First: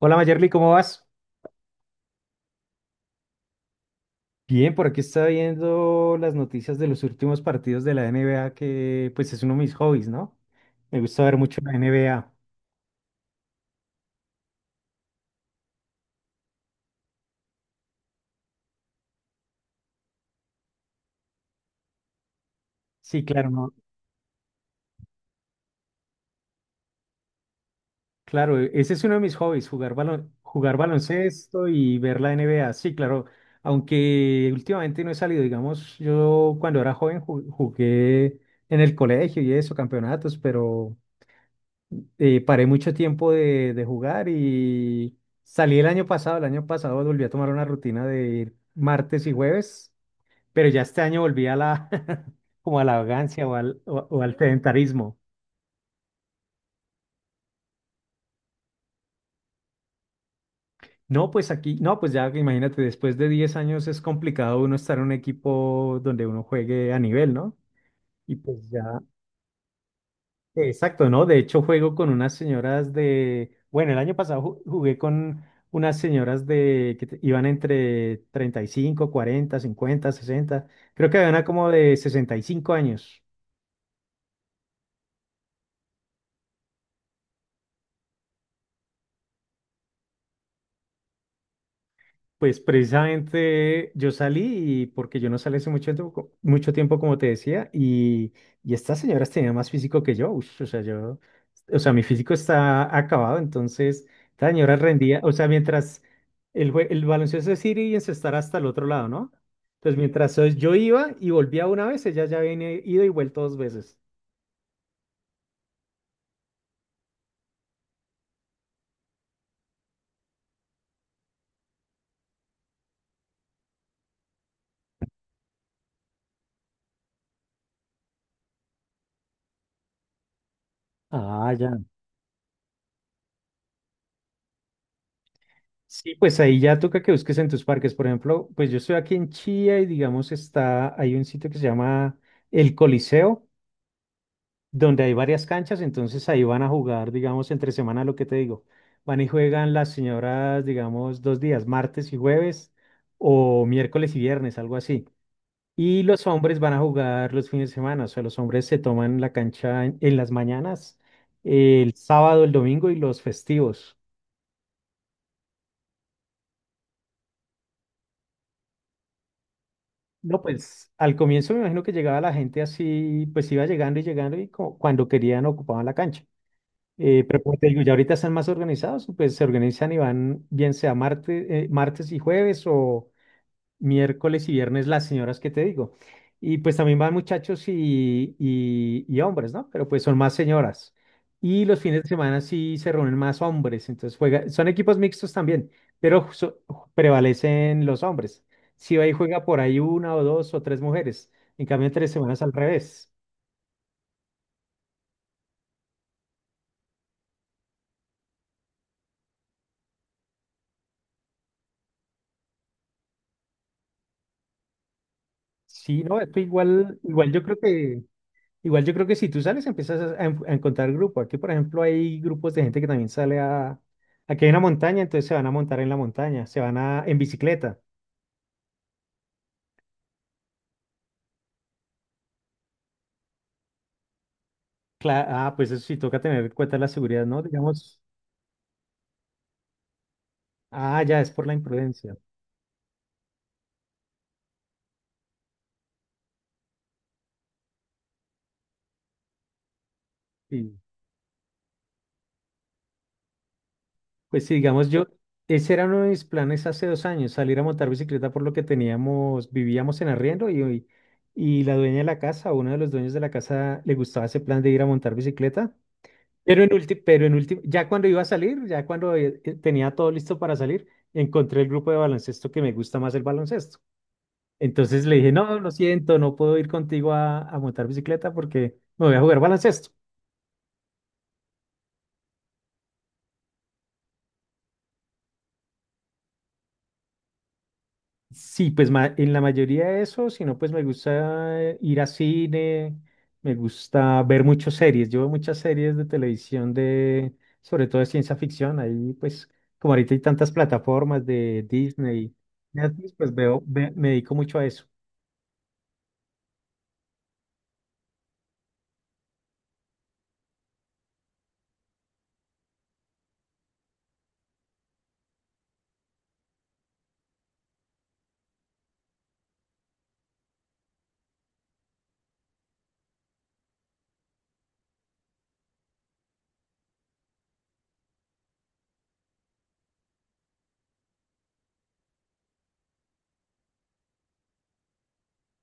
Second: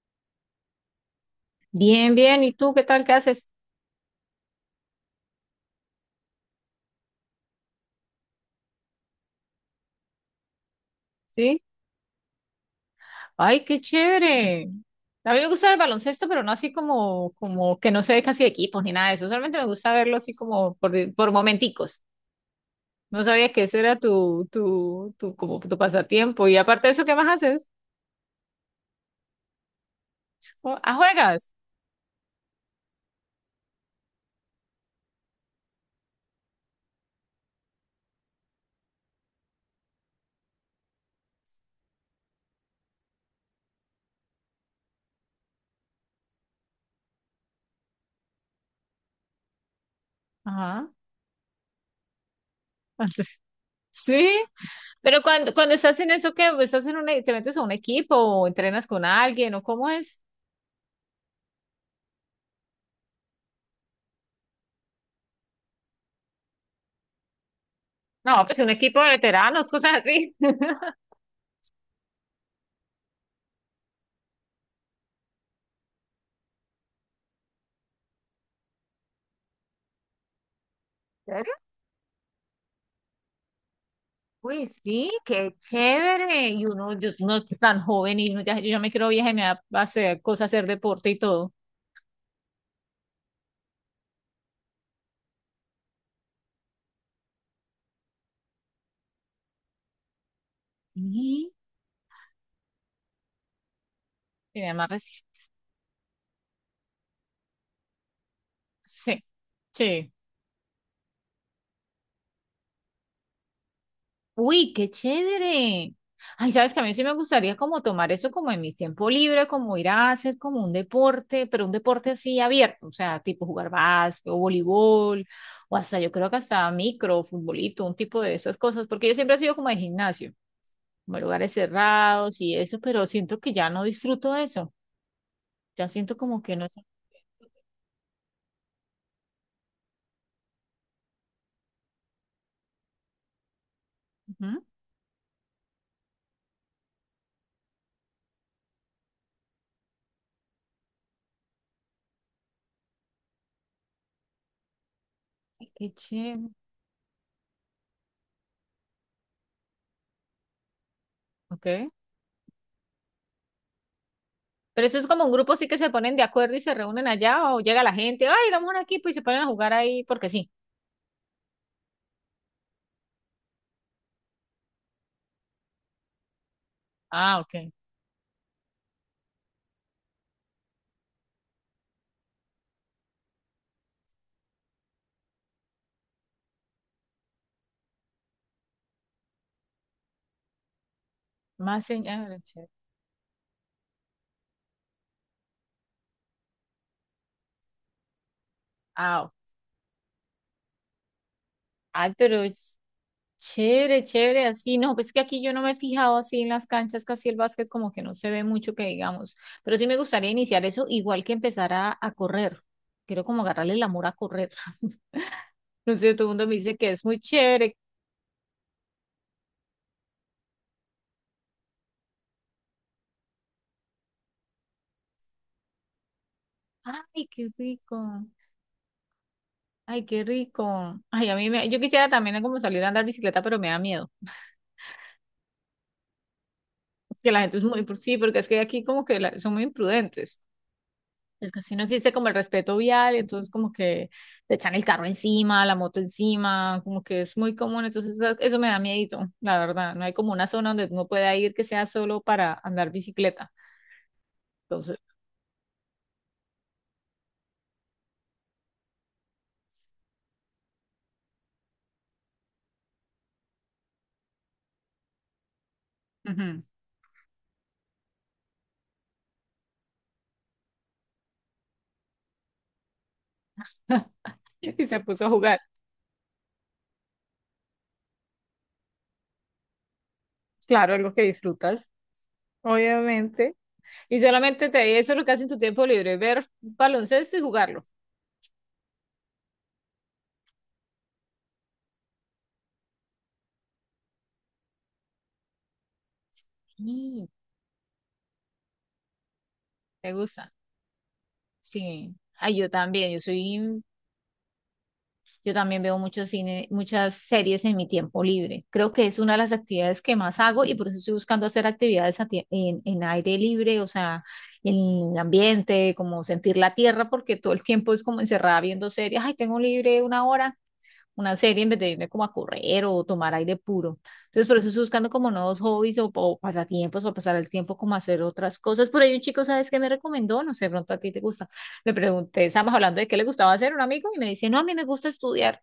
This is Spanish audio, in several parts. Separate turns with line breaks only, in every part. Hola Mayerly, ¿cómo vas?
Bien, bien. ¿Y tú qué tal? ¿Qué haces?
Bien, por aquí estaba viendo las noticias de los últimos partidos de la NBA, que pues es uno de mis hobbies, ¿no? Me gusta ver mucho
Sí.
la NBA.
Ay, qué chévere. A mí me gusta el baloncesto, pero no así como que no se ve casi de equipos ni nada de eso. Solamente me gusta verlo así como por momenticos. No
Sí, claro,
sabía que
no.
ese era tu, como tu pasatiempo. Y aparte de eso, ¿qué más haces?
Claro, ese es uno de mis hobbies, jugar
Oh, ah, juegas.
baloncesto y ver la NBA. Sí, claro, aunque últimamente no he salido, digamos, yo cuando era joven jugué en el colegio y eso, campeonatos, pero paré mucho tiempo de jugar y salí el año pasado. El año pasado volví a tomar una rutina de ir martes y jueves, pero ya
Ajá.
este año volví como a la vagancia o al
Sí,
sedentarismo.
pero cuando estás en eso, ¿qué? Pues, ¿Estás te metes a un equipo o entrenas con alguien o cómo es?
No, pues aquí, no, pues ya imagínate, después de 10 años es complicado uno estar en un equipo donde uno juegue a nivel, ¿no? Y
No, pues
pues
un
ya.
equipo de veteranos, cosas así.
Exacto, ¿no? De hecho, juego con unas señoras de, bueno, el año pasado jugué con unas señoras de que iban entre 35, 40, 50, 60. Creo que había una como de 65 años.
Uy, sí, qué chévere. Y uno, yo, no es tan joven y uno ya, yo ya me quiero vieja y me da a hacer cosas, hacer deporte y todo.
Pues precisamente yo salí y porque yo no salí hace mucho tiempo, mucho tiempo como te decía, y estas señoras tenían más físico que yo, ush, o sea, yo,
Y
o sea, mi físico está acabado, entonces esta señora
tiene más
rendía, o sea,
resistencia.
mientras el baloncesto es ir y encestar hasta el otro lado,
Sí,
¿no? Entonces,
sí.
mientras yo iba y volvía una vez, ella ya había ido y vuelto dos veces.
Uy, qué chévere. Ay, sabes que a mí sí me gustaría como tomar eso como en mi tiempo libre, como ir a hacer como un deporte, pero un deporte así abierto, o sea, tipo jugar básquet o voleibol, o hasta yo creo que hasta micro, futbolito, un tipo de esas cosas, porque yo siempre he sido como de gimnasio. Como
Ah,
lugares
ya.
cerrados y eso, pero siento que ya no disfruto eso. Ya
Sí,
siento
pues
como que
ahí
no es.
ya toca que busques en tus parques. Por ejemplo, pues yo estoy aquí en Chía y digamos hay un sitio que se llama El Coliseo,
Ujú.
donde hay varias canchas, entonces ahí van a jugar, digamos, entre semana lo que te digo. Van y juegan las señoras, digamos, 2 días, martes y jueves, o miércoles y viernes, algo así.
Qué
Y los
chévere.
hombres van a jugar los fines de semana, o sea, los hombres se toman la cancha en las mañanas,
Ok.
el sábado, el domingo y los festivos.
Pero eso es como un grupo sí que se ponen de acuerdo y se reúnen allá o llega la gente, ay, vamos a un equipo y se ponen a jugar ahí porque
No,
sí.
pues al comienzo me imagino que llegaba la gente así, pues iba llegando y llegando y cuando querían ocupaban la cancha.
Ah,
Pero como te
ok.
digo, ya ahorita están más organizados, pues se organizan y van bien sea martes y jueves o, miércoles y viernes las señoras que te digo. Y pues también van muchachos y hombres, ¿no? Pero pues son más señoras. Y los
Más
fines de semana
señales, chévere.
sí se reúnen más hombres, entonces juega, son equipos mixtos también, pero prevalecen los hombres. Si ahí
Ah, ok.
juega por ahí una o dos o tres mujeres, en cambio tres
Ay,
semanas
pero
al revés.
chévere, chévere, así. No, pues que aquí yo no me he fijado así en las canchas, casi el básquet como que no se ve mucho que digamos. Pero sí me gustaría iniciar eso igual que empezar a correr. Quiero como agarrarle el amor a correr. No
Sí,
sé,
no,
todo el
esto
mundo me dice que
igual,
es muy
igual yo creo
chévere.
que Igual yo creo que si tú sales empiezas a encontrar grupos. Aquí, por ejemplo, hay grupos de gente que también sale a. Aquí hay una montaña, entonces se van a montar en la montaña, se van a en
Ay, qué
bicicleta.
rico. Ay, qué rico. Ay, a mí me, yo quisiera también como salir a andar bicicleta, pero me da miedo.
Ah, pues eso sí toca tener en cuenta la seguridad,
Que la
¿no?
gente es muy,
Digamos,
sí, porque es que aquí como que son muy imprudentes.
ah, ya es por
Es
la
que así no existe
imprudencia.
como el respeto vial, entonces como que te echan el carro encima, la moto encima, como que es muy común, entonces eso me da miedito, la verdad. No hay como una zona
Sí.
donde uno pueda ir que sea solo para andar bicicleta.
Pues sí, digamos
Entonces,
ese era uno de mis planes hace 2 años, salir a montar bicicleta por lo que teníamos, vivíamos en arriendo y la dueña de la casa, uno de los dueños de la casa, le gustaba ese plan de ir a montar bicicleta.
ujú.
Pero en último, ya cuando tenía todo listo para salir, encontré el grupo de baloncesto que me gusta más el baloncesto.
Y se
Entonces le
puso a
dije, no,
jugar.
lo siento, no puedo ir contigo a montar bicicleta porque me voy a jugar baloncesto.
Claro, algo que disfrutas, obviamente. Y solamente te eso es lo que haces en tu tiempo libre, ver baloncesto y jugarlo.
Sí, pues en la mayoría de eso, si no, pues me gusta ir a cine, me gusta ver muchas series. Yo veo muchas series de televisión
Mm,
de, sobre todo de ciencia ficción. Ahí, pues, como
¿te
ahorita hay tantas
gusta?
plataformas de
Sí.
Disney,
Ay, yo
Netflix,
también, yo
pues
soy,
me dedico mucho a eso.
yo también veo mucho cine, muchas series en mi tiempo libre. Creo que es una de las actividades que más hago y por eso estoy buscando hacer actividades a en aire libre, o sea, en el ambiente, como sentir la tierra, porque todo el tiempo es como encerrada viendo series. Ay, tengo libre una hora. Una serie en vez de irme como a correr o tomar aire puro. Entonces, por eso estoy buscando como nuevos hobbies o pasatiempos o pasar el tiempo como a hacer otras cosas. Por ahí un chico, ¿sabes qué me recomendó? No sé, pronto a ti te gusta. Le pregunté, estábamos hablando de qué le gustaba hacer un amigo y me dice, no, a mí me gusta estudiar.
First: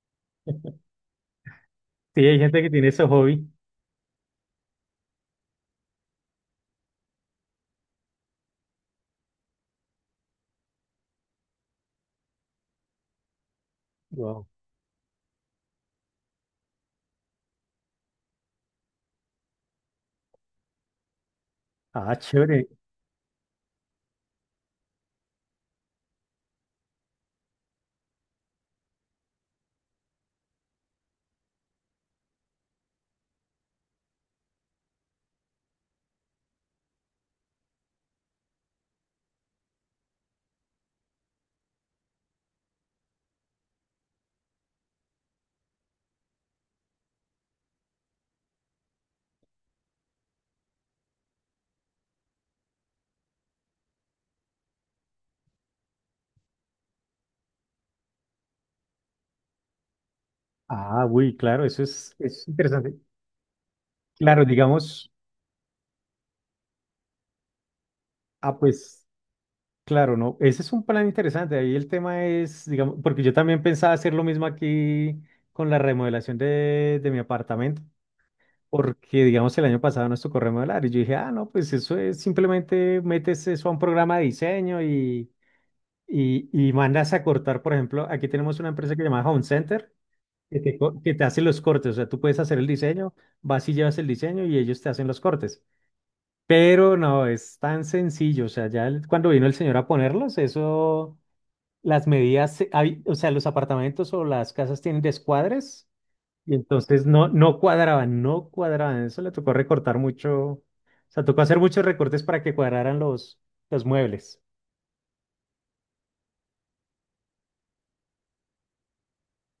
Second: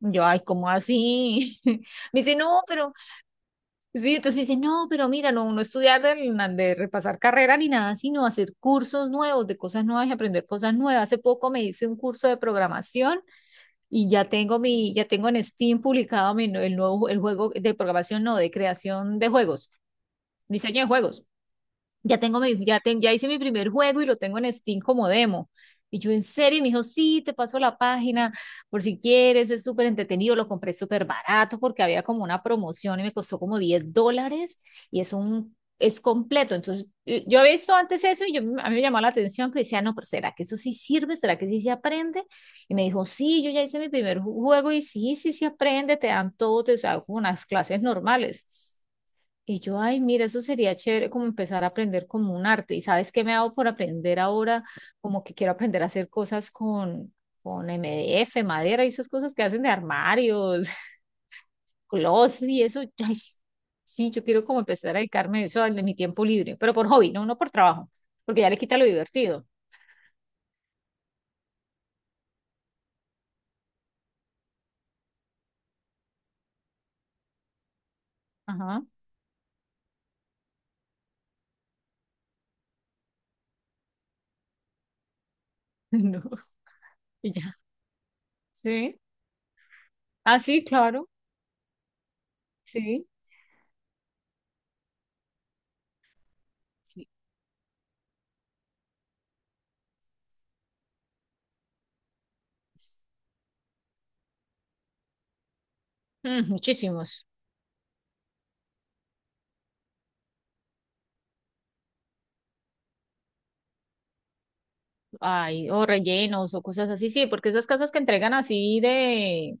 Y yo, ay, ¿cómo así? Me
Sí,
dice,
hay
no,
gente que tiene
pero,
ese hobby.
sí, entonces dice, no, pero mira, no, no estudiar de repasar carrera ni nada, sino hacer cursos nuevos, de cosas nuevas y aprender cosas nuevas. Hace poco me hice un curso de programación y ya
Wow.
tengo mi, ya tengo en Steam publicado mi, el nuevo el juego de programación, no, de creación de juegos, diseño de juegos
Ah,
ya tengo mi,
chévere.
ya hice mi primer juego y lo tengo en Steam como demo. Y yo, en serio, y me dijo, sí, te paso la página por si quieres, es súper entretenido, lo compré súper barato porque había como una promoción y me costó como $10 y es un, es completo. Entonces, yo había visto antes eso y yo, a mí me llamó la atención, pero decía, no, pero ¿será que eso sí sirve? ¿Será que sí se aprende? Y me dijo, sí, yo ya hice mi primer juego y sí, sí se aprende, te dan todo, te dan unas clases normales. Y yo, ay, mira, eso sería chévere como empezar a aprender como un arte. ¿Y sabes qué me hago por aprender ahora? Como que quiero aprender a hacer cosas con MDF, madera y esas cosas que hacen de armarios,
Ah, uy, claro, eso es
closet y eso.
interesante.
Ay, sí, yo
Claro,
quiero como empezar a
digamos,
dedicarme a eso en mi tiempo libre, pero por hobby, no, no por trabajo, porque ya le
ah,
quita lo
pues,
divertido.
claro, no, ese es un plan interesante. Ahí el tema es, digamos, porque yo también pensaba hacer lo mismo aquí con la remodelación de mi apartamento,
Ajá,
porque, digamos, el año pasado nos tocó remodelar y yo dije, ah, no, pues eso es simplemente metes eso a un programa de diseño y,
no,
y, y mandas a
y ya.
cortar, por ejemplo, aquí tenemos una empresa que
Sí.
se llama Home Center,
Ah,
que
sí,
te, co-
claro,
que te hacen los cortes. O sea, tú puedes hacer el
sí.
diseño, vas y llevas el diseño y ellos te hacen los cortes. Pero
Sí.
no, es tan sencillo. O sea, ya cuando vino el señor a ponerlos, eso, las medidas, o sea, los apartamentos o las casas tienen descuadres
Mm,
y entonces
muchísimos.
no cuadraban, no cuadraban. Eso le tocó recortar mucho. O sea, tocó hacer muchos recortes para que cuadraran los muebles.
Ay, o rellenos o cosas así, sí, porque esas casas que entregan así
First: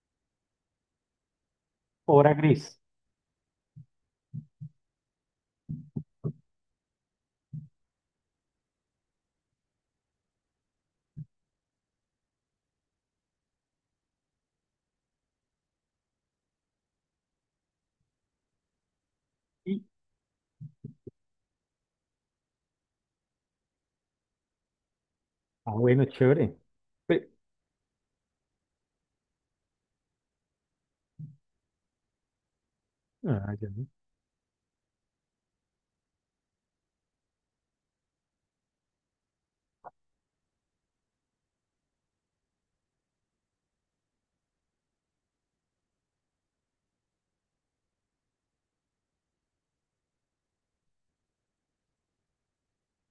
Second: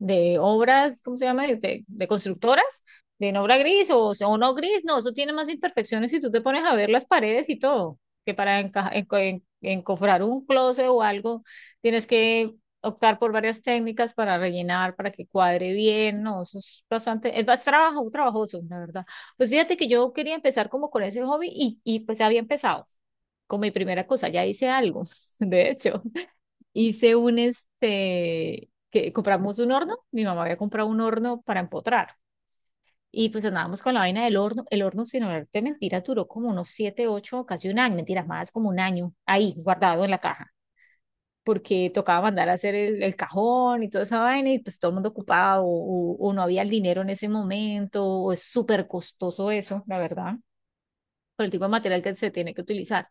de obras, ¿cómo se llama? De, de
Obra
constructoras,
gris.
de en obra gris o no gris, no, eso tiene más imperfecciones si tú te pones a ver las paredes y todo, que para encofrar un closet o algo, tienes que optar por varias técnicas para rellenar, para que cuadre bien, no, eso es bastante, es más trabajo, trabajoso, la verdad. Pues fíjate
Y,
que yo quería empezar como con ese hobby y pues había empezado con mi primera cosa, ya hice algo, de
ah,
hecho
bueno, chévere.
hice
Pe-
un este, que compramos un horno, mi mamá había comprado un horno para empotrar. Y pues
ah, ya.
andábamos con la vaina del horno. El horno, sin olvidarte mentiras, duró como unos siete, ocho, casi un año, mentiras más, como un año ahí, guardado en la caja, porque tocaba mandar a hacer el cajón y toda esa vaina, y pues todo el mundo ocupado, o no había el dinero en ese momento, o es súper costoso eso, la verdad, por el tipo de material que se tiene que utilizar.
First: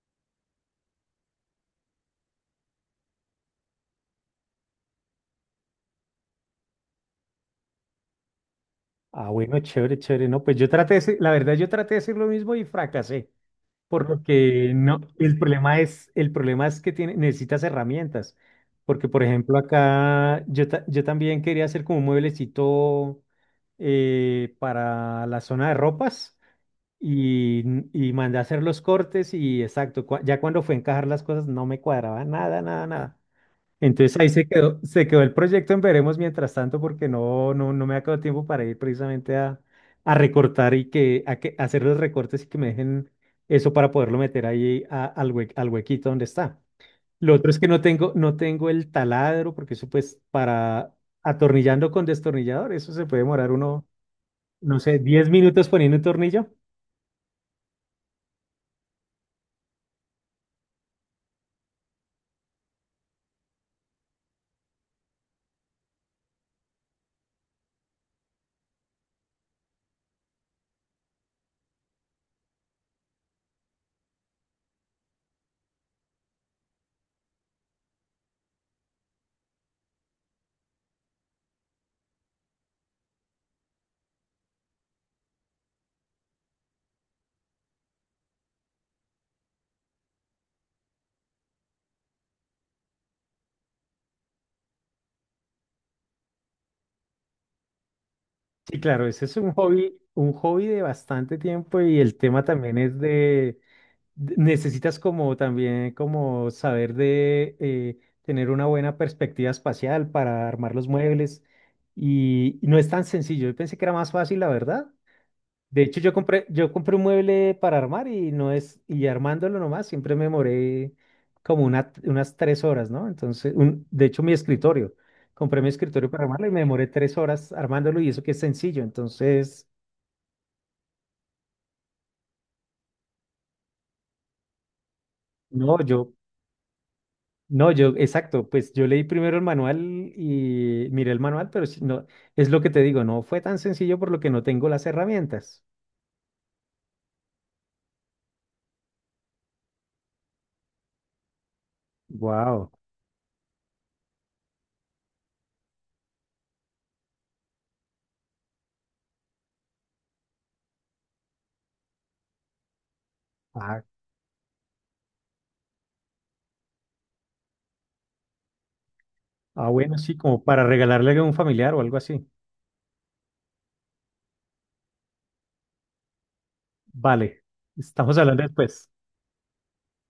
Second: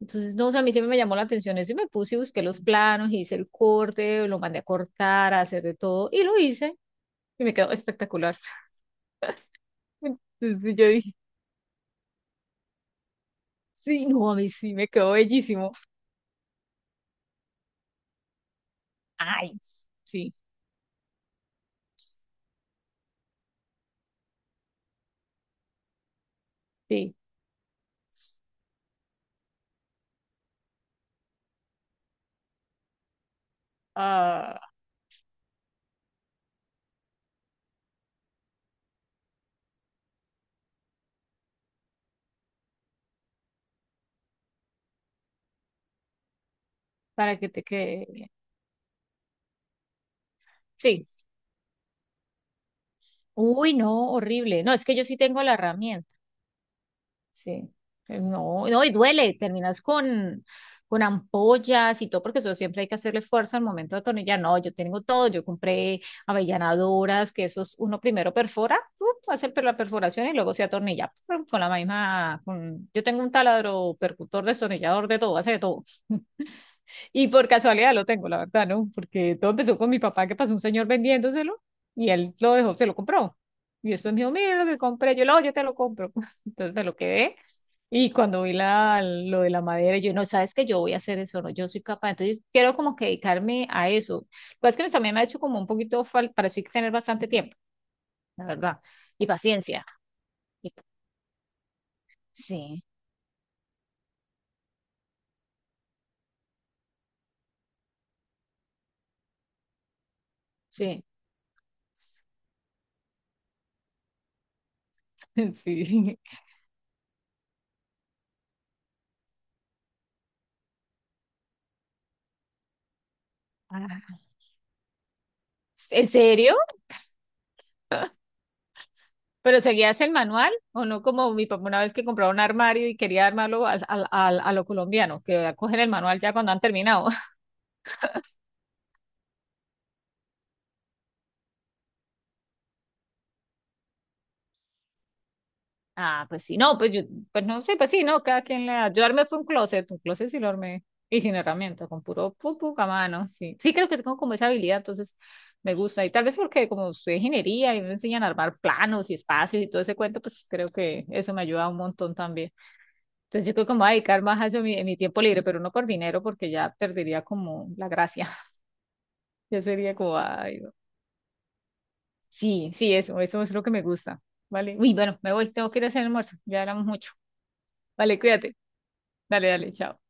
Entonces, no, o sea, a mí siempre me llamó la atención eso y me puse y busqué los planos, hice el corte, lo mandé a cortar, a hacer de todo y lo hice y me quedó espectacular.
Ah, bueno, chévere, chévere. No, pues yo
Entonces yo
traté de
dije,
hacer- la verdad, yo traté de hacer lo mismo y fracasé,
sí,
por lo
no, a mí
que
sí, me
no,
quedó
el
bellísimo.
problema es, el problema es que tiene, necesitas herramientas, porque por
Ay,
ejemplo
sí,
acá yo también quería hacer como un mueblecito para la zona de ropas
sí,
y, y mandé a hacer los cortes y exacto, ya cuando fue a encajar las cosas no me cuadraba nada, nada, nada. Entonces ahí se
ah,
quedó, se quedó el proyecto en veremos mientras tanto porque no, no, no me ha quedado tiempo para ir precisamente a recortar a hacer los recortes y que me dejen eso para poderlo meter ahí al huequito donde está. Lo
para que
otro es
te
que no
quede
tengo,
bien.
no tengo el taladro porque eso pues para
Sí,
atornillando con destornillador, eso se puede demorar
uy,
uno,
no, horrible. No,
no
es que
sé,
yo sí
10
tengo la
minutos poniendo un
herramienta.
tornillo.
Sí, no, no, y duele, terminas con ampollas y todo, porque eso siempre hay que hacerle fuerza al momento de atornillar. No, yo tengo todo, yo compré avellanadoras, que esos uno primero perfora, hace la perforación y luego se atornilla pum, con la misma, con- yo tengo un taladro percutor, destornillador, de todo, hace de todo. Y por casualidad lo tengo, la verdad, ¿no? Porque todo empezó con mi papá, que pasó un señor vendiéndoselo y él lo dejó, se lo compró. Y después me dijo, mira lo que compré, yo lo, yo te lo compro. Entonces me lo quedé y cuando vi la, lo de la madera, yo no, sabes que yo voy a hacer eso, no, yo soy capaz. Entonces, quiero como que dedicarme a eso. Lo que es que también me ha hecho como un poquito falta, para eso hay que tener bastante tiempo, la
Sí,
verdad,
claro,
y
ese es un
paciencia.
hobby, un hobby
Y-
de bastante tiempo y el tema también
sí,
es de Necesitas como también como saber de tener una buena perspectiva espacial para armar los
sí,
muebles y no es tan sencillo. Yo pensé que era más fácil, la verdad. De hecho, yo
sí.
compré, yo compré un mueble para armar y no es, y armándolo nomás, siempre me demoré como unas 3 horas, ¿no? Entonces, de
Ah,
hecho, mi escritorio, compré mi
¿En
escritorio para armarlo y
serio?
me demoré 3 horas armándolo y eso que es sencillo.
¿Pero
Entonces,
seguías el manual o no como mi papá una vez que compraba un armario y quería armarlo a lo colombiano, que
no,
cogen el
yo
manual ya cuando han terminado?
No, yo, exacto, pues yo leí primero el manual y miré el manual, pero sí, no, es lo que te digo, no fue tan sencillo por lo que no tengo las herramientas.
Ah, pues sí, no, pues yo, pues no sé, pues sí, no, cada quien le da. Yo armé fue un closet sí lo armé, y sin herramienta, con puro
Wow.
a mano, sí. Sí, creo que sí tengo como esa habilidad, entonces me gusta, y tal vez porque como estudié ingeniería y me enseñan a armar planos y espacios y todo ese cuento, pues creo que eso me ayuda un montón también. Entonces yo creo que me
Ah,
voy a dedicar más a eso en mi tiempo libre, pero no por dinero, porque ya perdería como la gracia, ya
ah,
sería
bueno, sí,
como,
como
ay,
para
no.
regalarle a un familiar o algo así.
Sí, sí, eso es lo que me gusta, ¿vale? Uy, bueno, me voy, tengo que ir a hacer almuerzo, ya hablamos mucho.
Vale, estamos
Vale,
hablando
cuídate.
después.
Dale, dale, chao.